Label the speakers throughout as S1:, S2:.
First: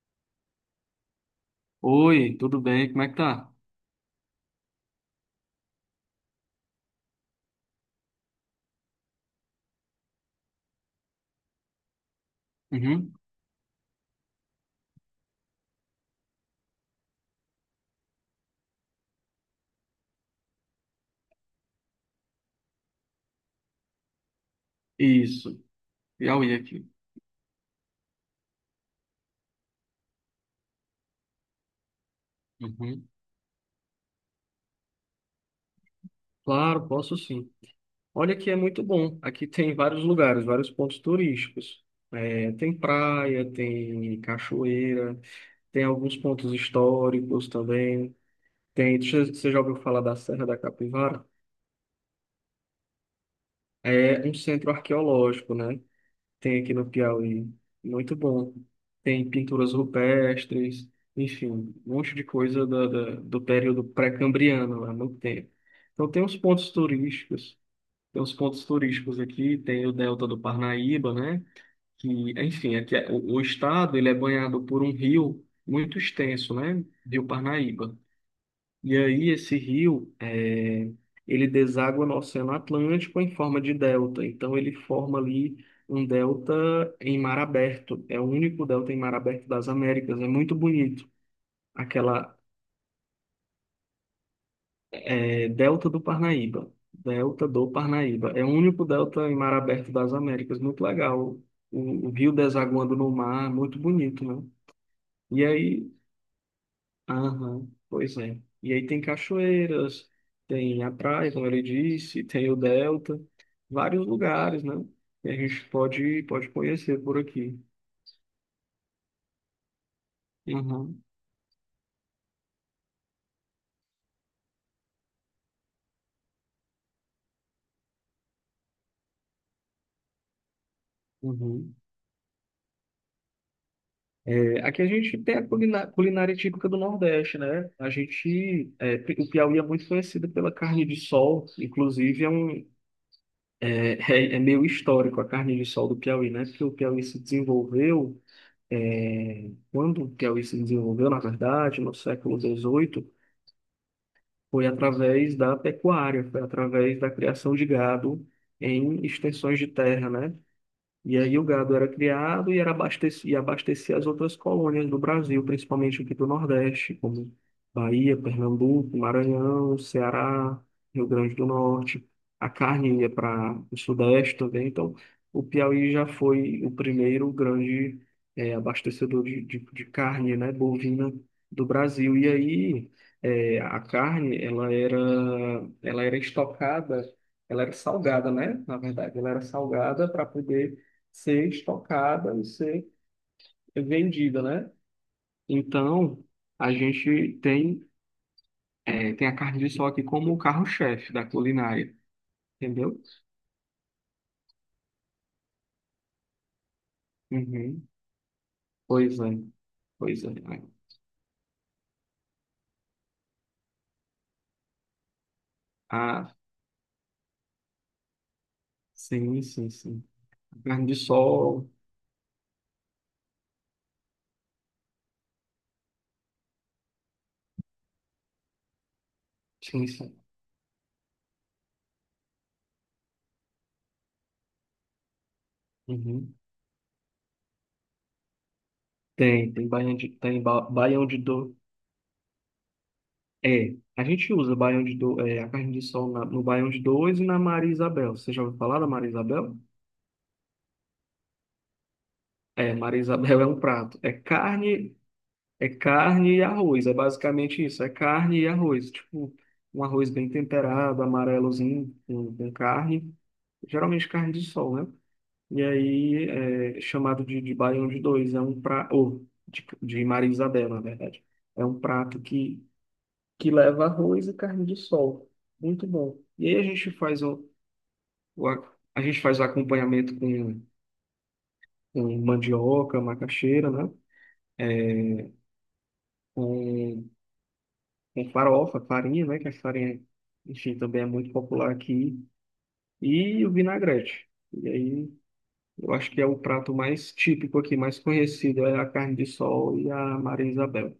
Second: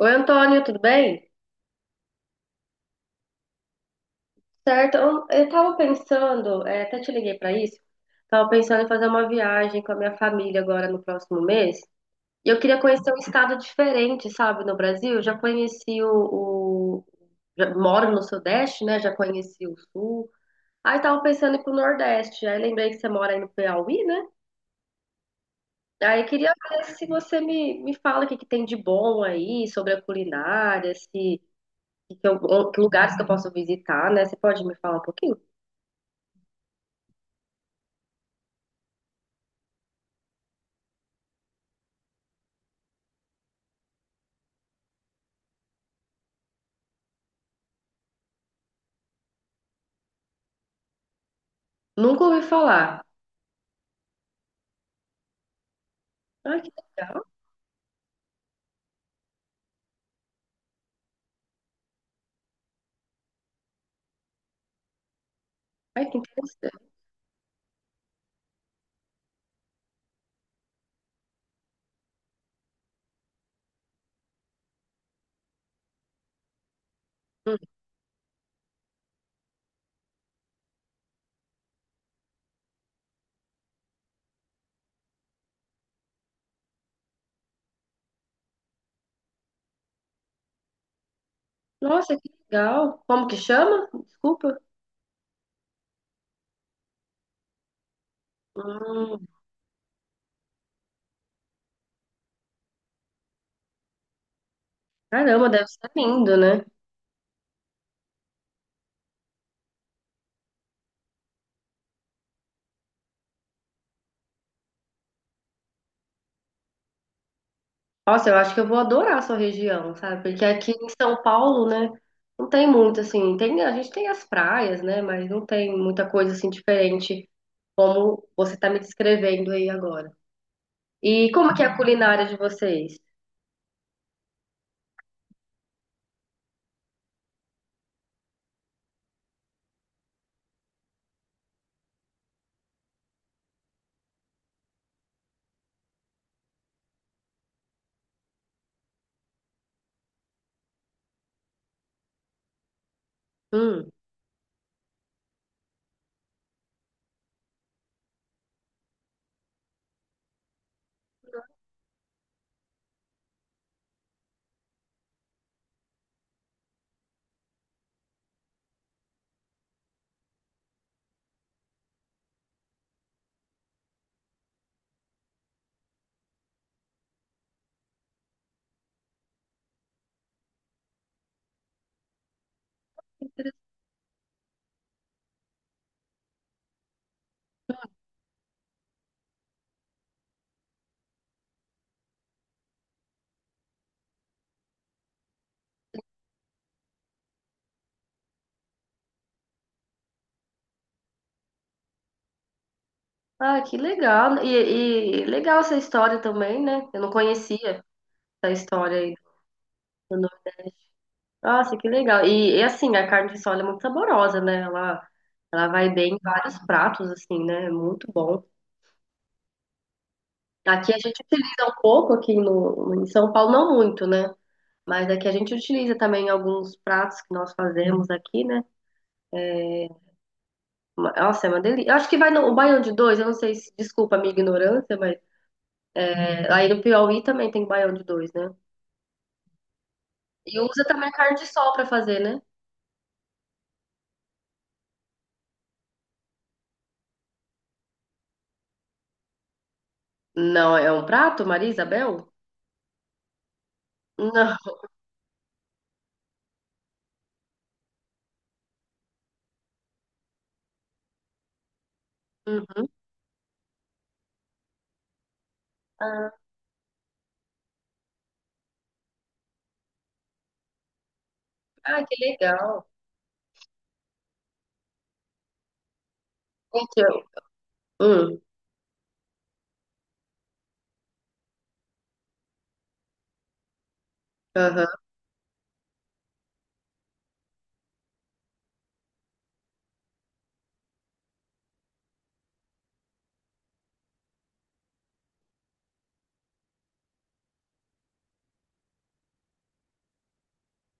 S1: Oi, Antônio, tudo bem?
S2: Oi, tudo bem? Como é que tá?
S1: Certo, eu tava pensando, é, até te liguei para isso, tava pensando em fazer uma viagem com a minha família agora no próximo mês, e eu queria conhecer
S2: Uhum.
S1: um estado diferente, sabe, no Brasil. Eu já conheci o, o- já moro no Sudeste, né, já conheci o Sul, aí tava pensando em ir pro Nordeste, aí lembrei que você mora aí no Piauí, né,
S2: Isso,
S1: aí
S2: Piauí
S1: queria ver
S2: aqui.
S1: se você me fala o que que tem de bom aí, sobre a culinária, se... que
S2: Uhum.
S1: lugares que eu posso visitar, né? Você pode me falar um pouquinho?
S2: Claro, posso sim. Olha que é muito bom. Aqui tem vários lugares, vários pontos turísticos. É, tem praia, tem cachoeira, tem alguns pontos históricos também. Tem, você já ouviu falar da Serra da Capivara?
S1: Nunca ouvi falar.
S2: É um centro arqueológico, né?
S1: Ai,
S2: Tem
S1: que
S2: aqui no
S1: legal.
S2: Piauí. Muito bom. Tem pinturas rupestres, enfim, um monte de coisa do período pré-cambriano, há muito tempo.
S1: Ai,
S2: Então
S1: que
S2: tem uns pontos
S1: interessante.
S2: turísticos, tem uns pontos turísticos aqui, tem o Delta do Parnaíba, né? Que, enfim, o estado ele é banhado por um rio muito extenso, né? Rio
S1: Hum.
S2: Parnaíba. E aí esse rio, ele deságua no Oceano Atlântico em forma de delta. Então ele forma ali um delta em mar aberto. É o único delta em mar aberto das Américas. É muito bonito.
S1: Nossa, que
S2: Aquela
S1: legal. Como que chama? Desculpa.
S2: delta do Parnaíba. Delta do Parnaíba. É o único
S1: Hum,
S2: delta em mar aberto das Américas. Muito legal. O rio desaguando no mar, muito bonito, né? E
S1: caramba, deve ser
S2: aí
S1: lindo, né?
S2: aham, pois é. E aí tem cachoeiras, tem a praia, como ele disse, tem o Delta, vários lugares, né? Que a gente pode, pode conhecer por aqui.
S1: Nossa, eu acho que eu vou adorar a sua região, sabe? Porque aqui em
S2: Uhum,
S1: São Paulo, né? Não tem muito, assim. Tem, a gente tem as praias, né? Mas não tem muita coisa, assim, diferente como você tá me descrevendo aí agora. E como que é
S2: uhum.
S1: a culinária de vocês?
S2: É, aqui a gente tem a culinária típica do Nordeste, né? A gente, é, o Piauí é muito conhecido pela carne de sol, inclusive é um, é, é meio histórico a carne de sol do Piauí, né? Porque o Piauí se desenvolveu. É, quando o Piauí se desenvolveu, na verdade, no século XVIII,
S1: Hum.
S2: foi através da pecuária, foi através da criação de gado em extensões de terra, né? E aí o gado era criado e abastecia as outras colônias do Brasil, principalmente aqui do Nordeste, como Bahia, Pernambuco, Maranhão, Ceará, Rio Grande do Norte. A carne ia para o Sudeste também. Então, o Piauí já foi o primeiro grande abastecedor de carne, né, bovina do Brasil. E aí a carne, ela era estocada, ela era salgada, né? Na verdade, ela era salgada para poder ser estocada e ser vendida, né? Então, a gente tem, é, tem a carne de sol aqui como o carro-chefe da culinária, entendeu?
S1: Ah, que legal. E legal essa história também, né? Eu não conhecia.
S2: Uhum.
S1: Da história aí
S2: Pois é,
S1: do
S2: pois é.
S1: Nordeste. Nossa, que legal. E, assim, a carne de sol é muito saborosa, né? Ela vai bem em
S2: Ah,
S1: vários pratos, assim, né? É muito bom.
S2: sim, sim, sim. Carne
S1: Aqui
S2: de
S1: a gente utiliza
S2: sol,
S1: um pouco, aqui no, em São Paulo não muito, né? Mas aqui a gente utiliza também alguns pratos que nós fazemos aqui, né?
S2: sim, sim.
S1: Nossa, é uma delícia. Eu acho que vai no o baião de dois, eu não sei se, desculpa a minha ignorância, mas
S2: Uhum.
S1: é, aí no Piauí também tem baião de dois, né?
S2: Tem, tem baião de,
S1: E usa
S2: baião
S1: também
S2: de
S1: carne de
S2: dois.
S1: sol pra fazer, né?
S2: É, a gente usa baião de do, é, a carne de sol no baião de dois e na Maria Isabel. Você já ouviu falar da Maria Isabel?
S1: Não, é um prato, Maria Isabel?
S2: É, Maria Isabel é um prato.
S1: Não.
S2: É carne e arroz, é basicamente isso. É carne e arroz. Tipo, um arroz bem temperado, amarelozinho, com
S1: Uhum.
S2: carne. Geralmente carne de sol, né? E aí
S1: Ah.
S2: é chamado de baião de dois. É um prato, ou de Maria Isabel, na verdade. É um
S1: Ah, que
S2: prato
S1: legal.
S2: que leva arroz e carne de sol. Muito bom. E aí a gente faz
S1: Então, hum,
S2: o a, a gente faz o acompanhamento com mandioca, macaxeira, né?
S1: aham,
S2: É, Com com farofa, farinha, né? Que a farinha, enfim, também é muito popular aqui. E o vinagrete. E aí, eu acho que é o prato mais típico aqui, mais conhecido, é a carne de sol e a Maria Isabel.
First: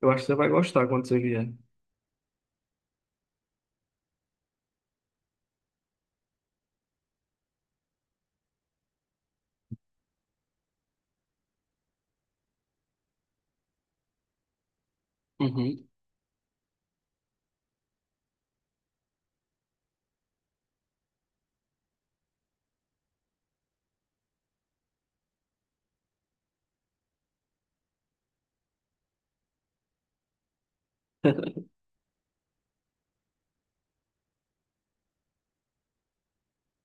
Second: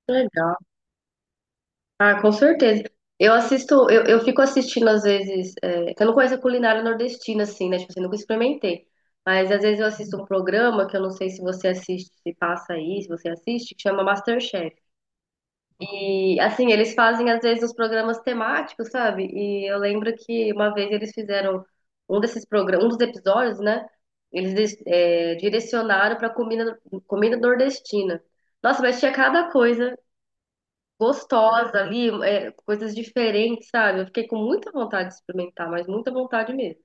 S2: Eu
S1: que
S2: acho que você vai
S1: legal.
S2: gostar quando você vier.
S1: Ah, com certeza. Eu assisto, eu fico assistindo às vezes, é, que eu não conheço a culinária nordestina, assim, né? Tipo assim, nunca experimentei. Mas às vezes eu assisto um programa que eu não sei se você assiste, se passa aí, se você assiste, que chama MasterChef.
S2: Uhum.
S1: E assim, eles fazem às vezes os programas temáticos, sabe? E eu lembro que uma vez eles fizeram um desses programas, um dos episódios, né? Direcionaram para comida, comida nordestina. Nossa, mas tinha cada coisa gostosa ali, é, coisas diferentes, sabe? Eu fiquei com muita vontade de experimentar, mas muita vontade mesmo.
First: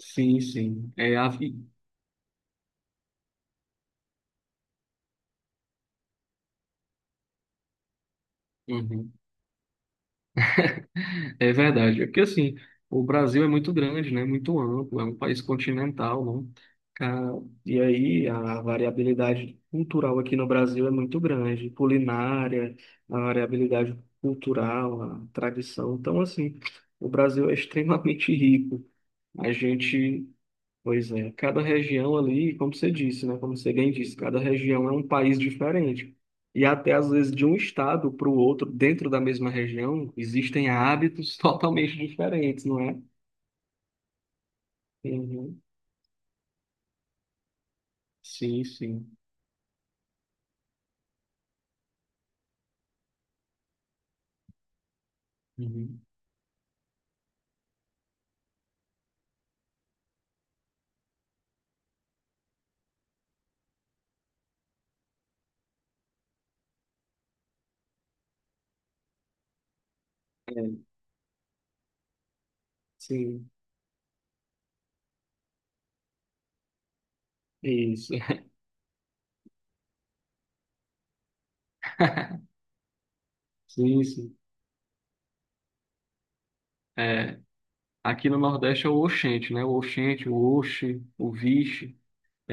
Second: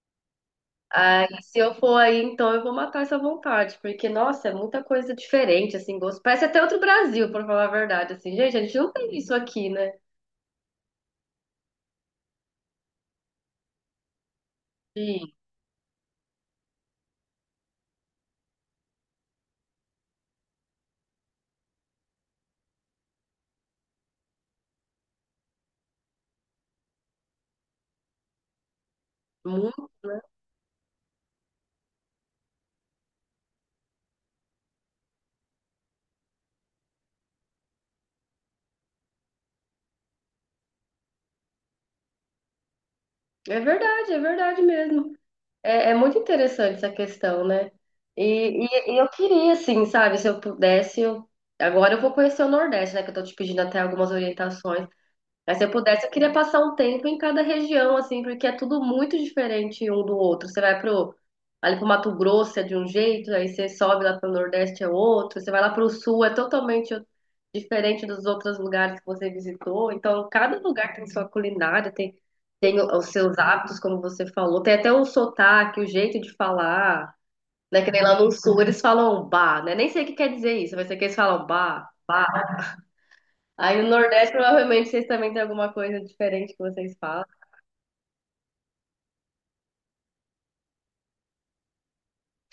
S2: Sim, sim. É
S1: Aí,
S2: a...
S1: se eu for aí, então eu vou matar essa vontade, porque, nossa, é muita coisa diferente, assim, gosto. Parece até outro Brasil, pra falar a verdade, assim, gente, a gente não tem
S2: Uhum.
S1: isso aqui, né?
S2: É verdade. É porque, assim, o Brasil é muito grande, né? Muito amplo, é um
S1: Sim,
S2: país continental, né? Ah, e aí a variabilidade cultural aqui no Brasil é muito grande, culinária, a variabilidade cultural, a tradição. Então, assim, o Brasil é extremamente rico. A
S1: mu-
S2: gente pois é, cada região ali, como você disse, né? Como você bem disse, cada região é um país diferente. E até às vezes de um estado para o outro, dentro da mesma região, existem hábitos totalmente diferentes, não é?
S1: é verdade mesmo.
S2: Uhum.
S1: É, é muito interessante essa questão, né? E,
S2: Sim,
S1: e eu
S2: sim.
S1: queria, assim, sabe, se eu pudesse, eu... Agora eu vou conhecer o Nordeste, né? Que eu tô te pedindo até algumas orientações. Mas se eu
S2: Uhum.
S1: pudesse, eu queria passar um tempo em cada região, assim, porque é tudo muito diferente um do outro. Você vai pro, ali pro Mato Grosso é de um jeito, aí você sobe lá pro Nordeste é outro, você vai lá pro Sul é totalmente diferente dos outros lugares que você visitou. Então, cada
S2: É,
S1: lugar tem sua culinária, tem, os seus
S2: sim,
S1: hábitos, como você falou, tem até o sotaque, o jeito de falar, né? Que nem
S2: isso.
S1: lá no Sul eles falam bah, né? Nem sei o que quer dizer isso, mas sei que eles falam bah. Aí no
S2: Sim,
S1: Nordeste,
S2: sim.
S1: provavelmente, vocês também têm alguma coisa diferente que vocês falam.
S2: É, aqui no Nordeste é o oxente, né? O oxente, o oxe, o vixe.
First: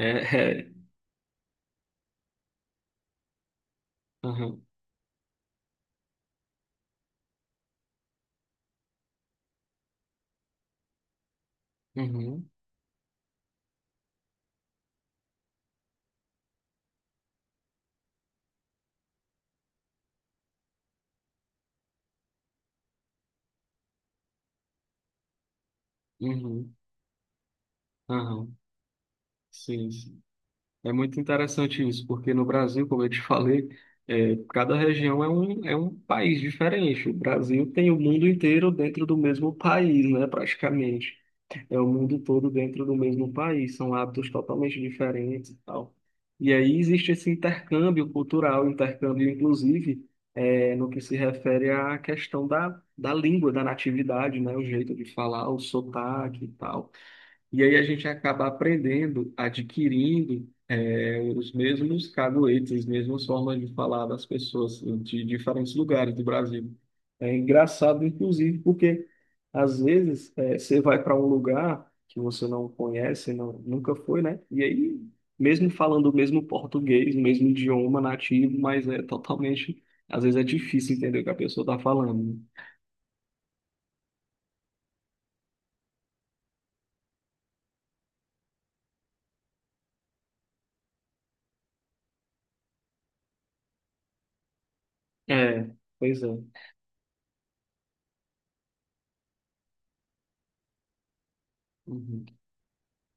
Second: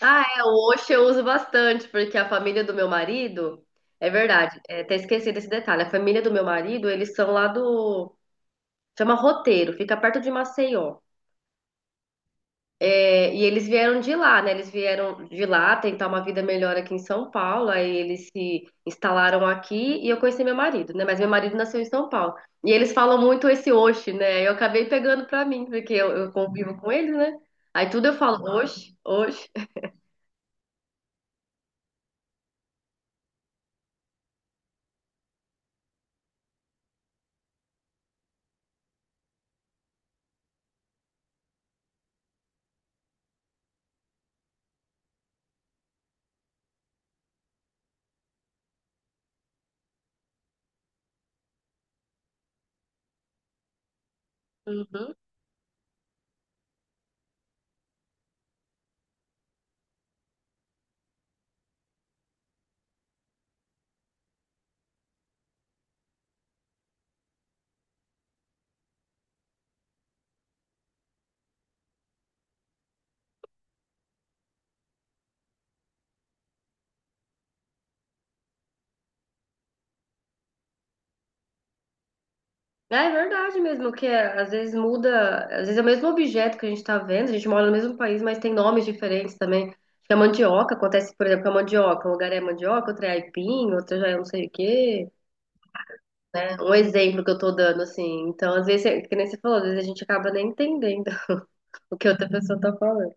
S1: Ah, é, o
S2: é.
S1: Oxe eu uso bastante, porque a família do meu marido, é verdade,
S2: Aham,
S1: é, até esqueci desse detalhe, a família do meu marido, eles são lá do, chama Roteiro, fica perto de Maceió.
S2: uhum,
S1: É, e eles vieram de lá, né? Eles vieram de lá tentar uma vida melhor aqui em São Paulo. Aí eles se instalaram aqui e eu conheci meu marido, né? Mas meu marido nasceu em São Paulo. E eles falam muito esse oxe, né? Eu acabei pegando pra mim, porque eu
S2: uhum,
S1: convivo com eles, né? Aí tudo eu falo
S2: aham.
S1: oxe, oxe.
S2: Sim, sim. É muito interessante isso, porque no Brasil, como eu te falei, é, cada região é um país diferente. O Brasil tem o mundo inteiro dentro do mesmo país, né, praticamente. É o mundo todo dentro do mesmo país, são hábitos totalmente diferentes e tal. E aí existe esse intercâmbio cultural, intercâmbio, inclusive, é, no que se refere à questão da língua, da natividade, né, o jeito de
S1: Uhum.
S2: falar, o sotaque e tal. E aí a gente acaba aprendendo, adquirindo os mesmos caguetes, as mesmas formas de falar das pessoas de diferentes lugares do Brasil. É engraçado, inclusive, porque às vezes você vai para um lugar que você não conhece, não, nunca foi, né? E aí, mesmo falando o mesmo português, o mesmo idioma nativo, mas é totalmente, às vezes é difícil entender o que a pessoa está falando.
S1: É, é verdade mesmo, que é, às vezes muda, às vezes é o mesmo objeto que a gente tá vendo, a gente mora no mesmo país, mas tem nomes diferentes também. Acho que A mandioca acontece, por exemplo, com a mandioca. Um lugar é mandioca, outro é aipim, outro já é não sei o quê,
S2: É, pois é.
S1: né? Um exemplo que eu tô dando, assim. Então, às vezes, é- que nem você falou, às vezes a gente acaba nem entendendo o que
S2: Uhum.
S1: outra pessoa tá falando.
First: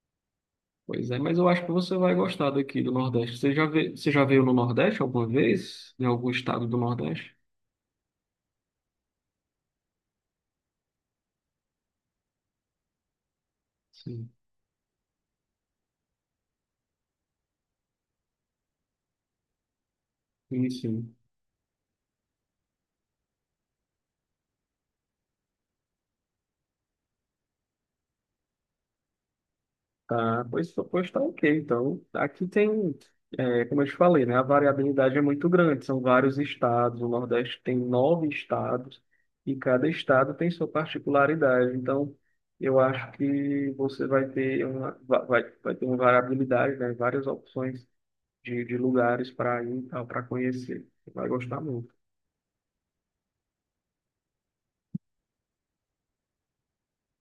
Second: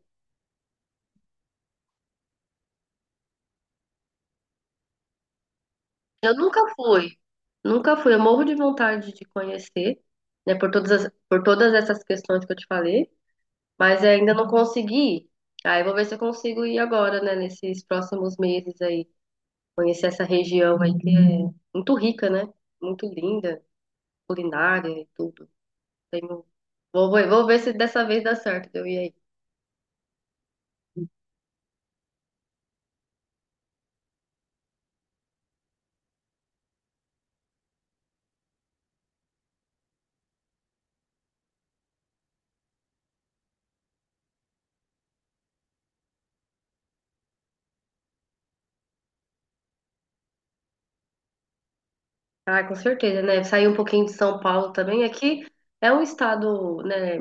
S2: Pois é, mas eu acho que você vai gostar daqui do Nordeste. Você já veio no Nordeste alguma vez? Em algum
S1: Eu nunca
S2: estado do
S1: fui,
S2: Nordeste?
S1: nunca fui. Eu morro de vontade de conhecer, né? Por todas por todas essas questões que eu te falei, mas
S2: Sim,
S1: ainda não consegui ir. Aí eu vou ver se eu consigo ir agora, né? Nesses próximos meses aí, conhecer essa
S2: sim,
S1: região aí que
S2: sim.
S1: é muito rica, né? Muito linda, culinária e tudo. Tenho... Vou ver se dessa vez dá certo de eu ir aí.
S2: Tá, pois, pois tá ok. Então, aqui tem, é, como eu te falei, né? A variabilidade é muito grande, são vários estados. O Nordeste tem 9 estados e cada estado tem sua particularidade. Então, eu acho que você vai ter uma, vai, vai ter uma variabilidade, né? Várias opções de lugares para ir e tal, para conhecer. Você vai gostar muito.
S1: Ah, com certeza, né? Sair um pouquinho de São Paulo também. Aqui é um estado, né?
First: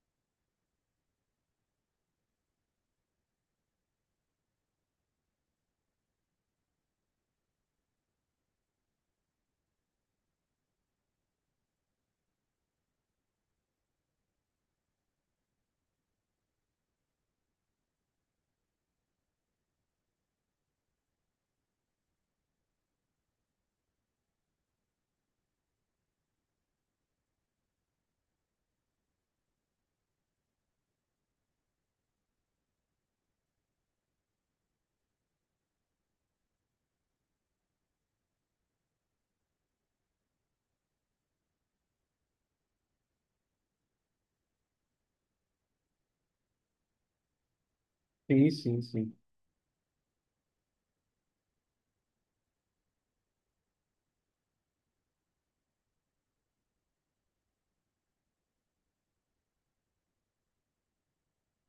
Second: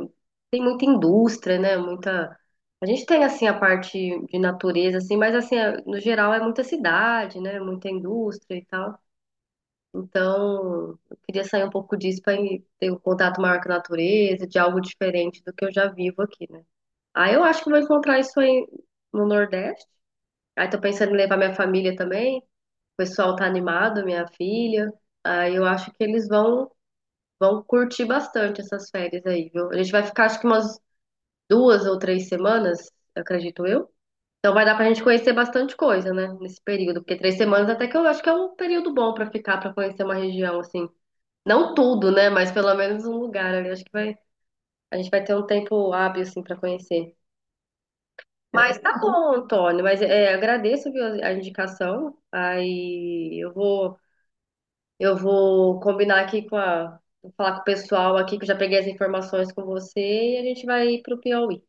S1: Tem muita indústria, né? Muita. A gente tem assim a parte de natureza, assim, mas assim, é- no geral é muita cidade, né? Muita indústria e tal. Então, eu queria sair um pouco disso para ter um contato maior com a natureza, de algo diferente do que eu já vivo aqui, né? Aí eu acho que eu vou encontrar isso aí no Nordeste. Aí tô pensando em levar minha família também. O pessoal tá animado, minha filha. Aí eu acho que eles vão curtir bastante essas férias aí, viu? A gente vai ficar acho que umas 2 ou 3 semanas, acredito eu. Então vai dar pra gente conhecer bastante coisa, né? Nesse período, porque 3 semanas até que eu acho que é um período bom pra ficar, pra conhecer uma região assim. Não tudo, né? Mas pelo menos um lugar ali. Acho que vai, a gente vai ter um tempo hábil assim pra conhecer.
S2: Sim,
S1: Mas
S2: sim,
S1: tá
S2: sim.
S1: bom, Antônio. Mas é, agradeço, viu, a indicação. Aí eu vou Eu vou combinar aqui com a. Vou falar com o pessoal aqui que eu já peguei as informações com você e a gente vai pro Piauí.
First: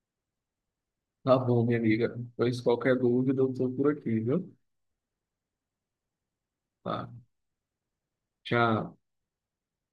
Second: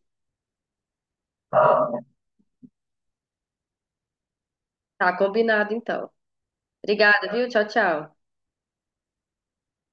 S2: Tá bom, minha amiga. Pois qualquer dúvida, eu tô por aqui, viu?
S1: Tá combinado então.
S2: Tá.
S1: Obrigada, viu? Tchau, tchau.
S2: Tchau.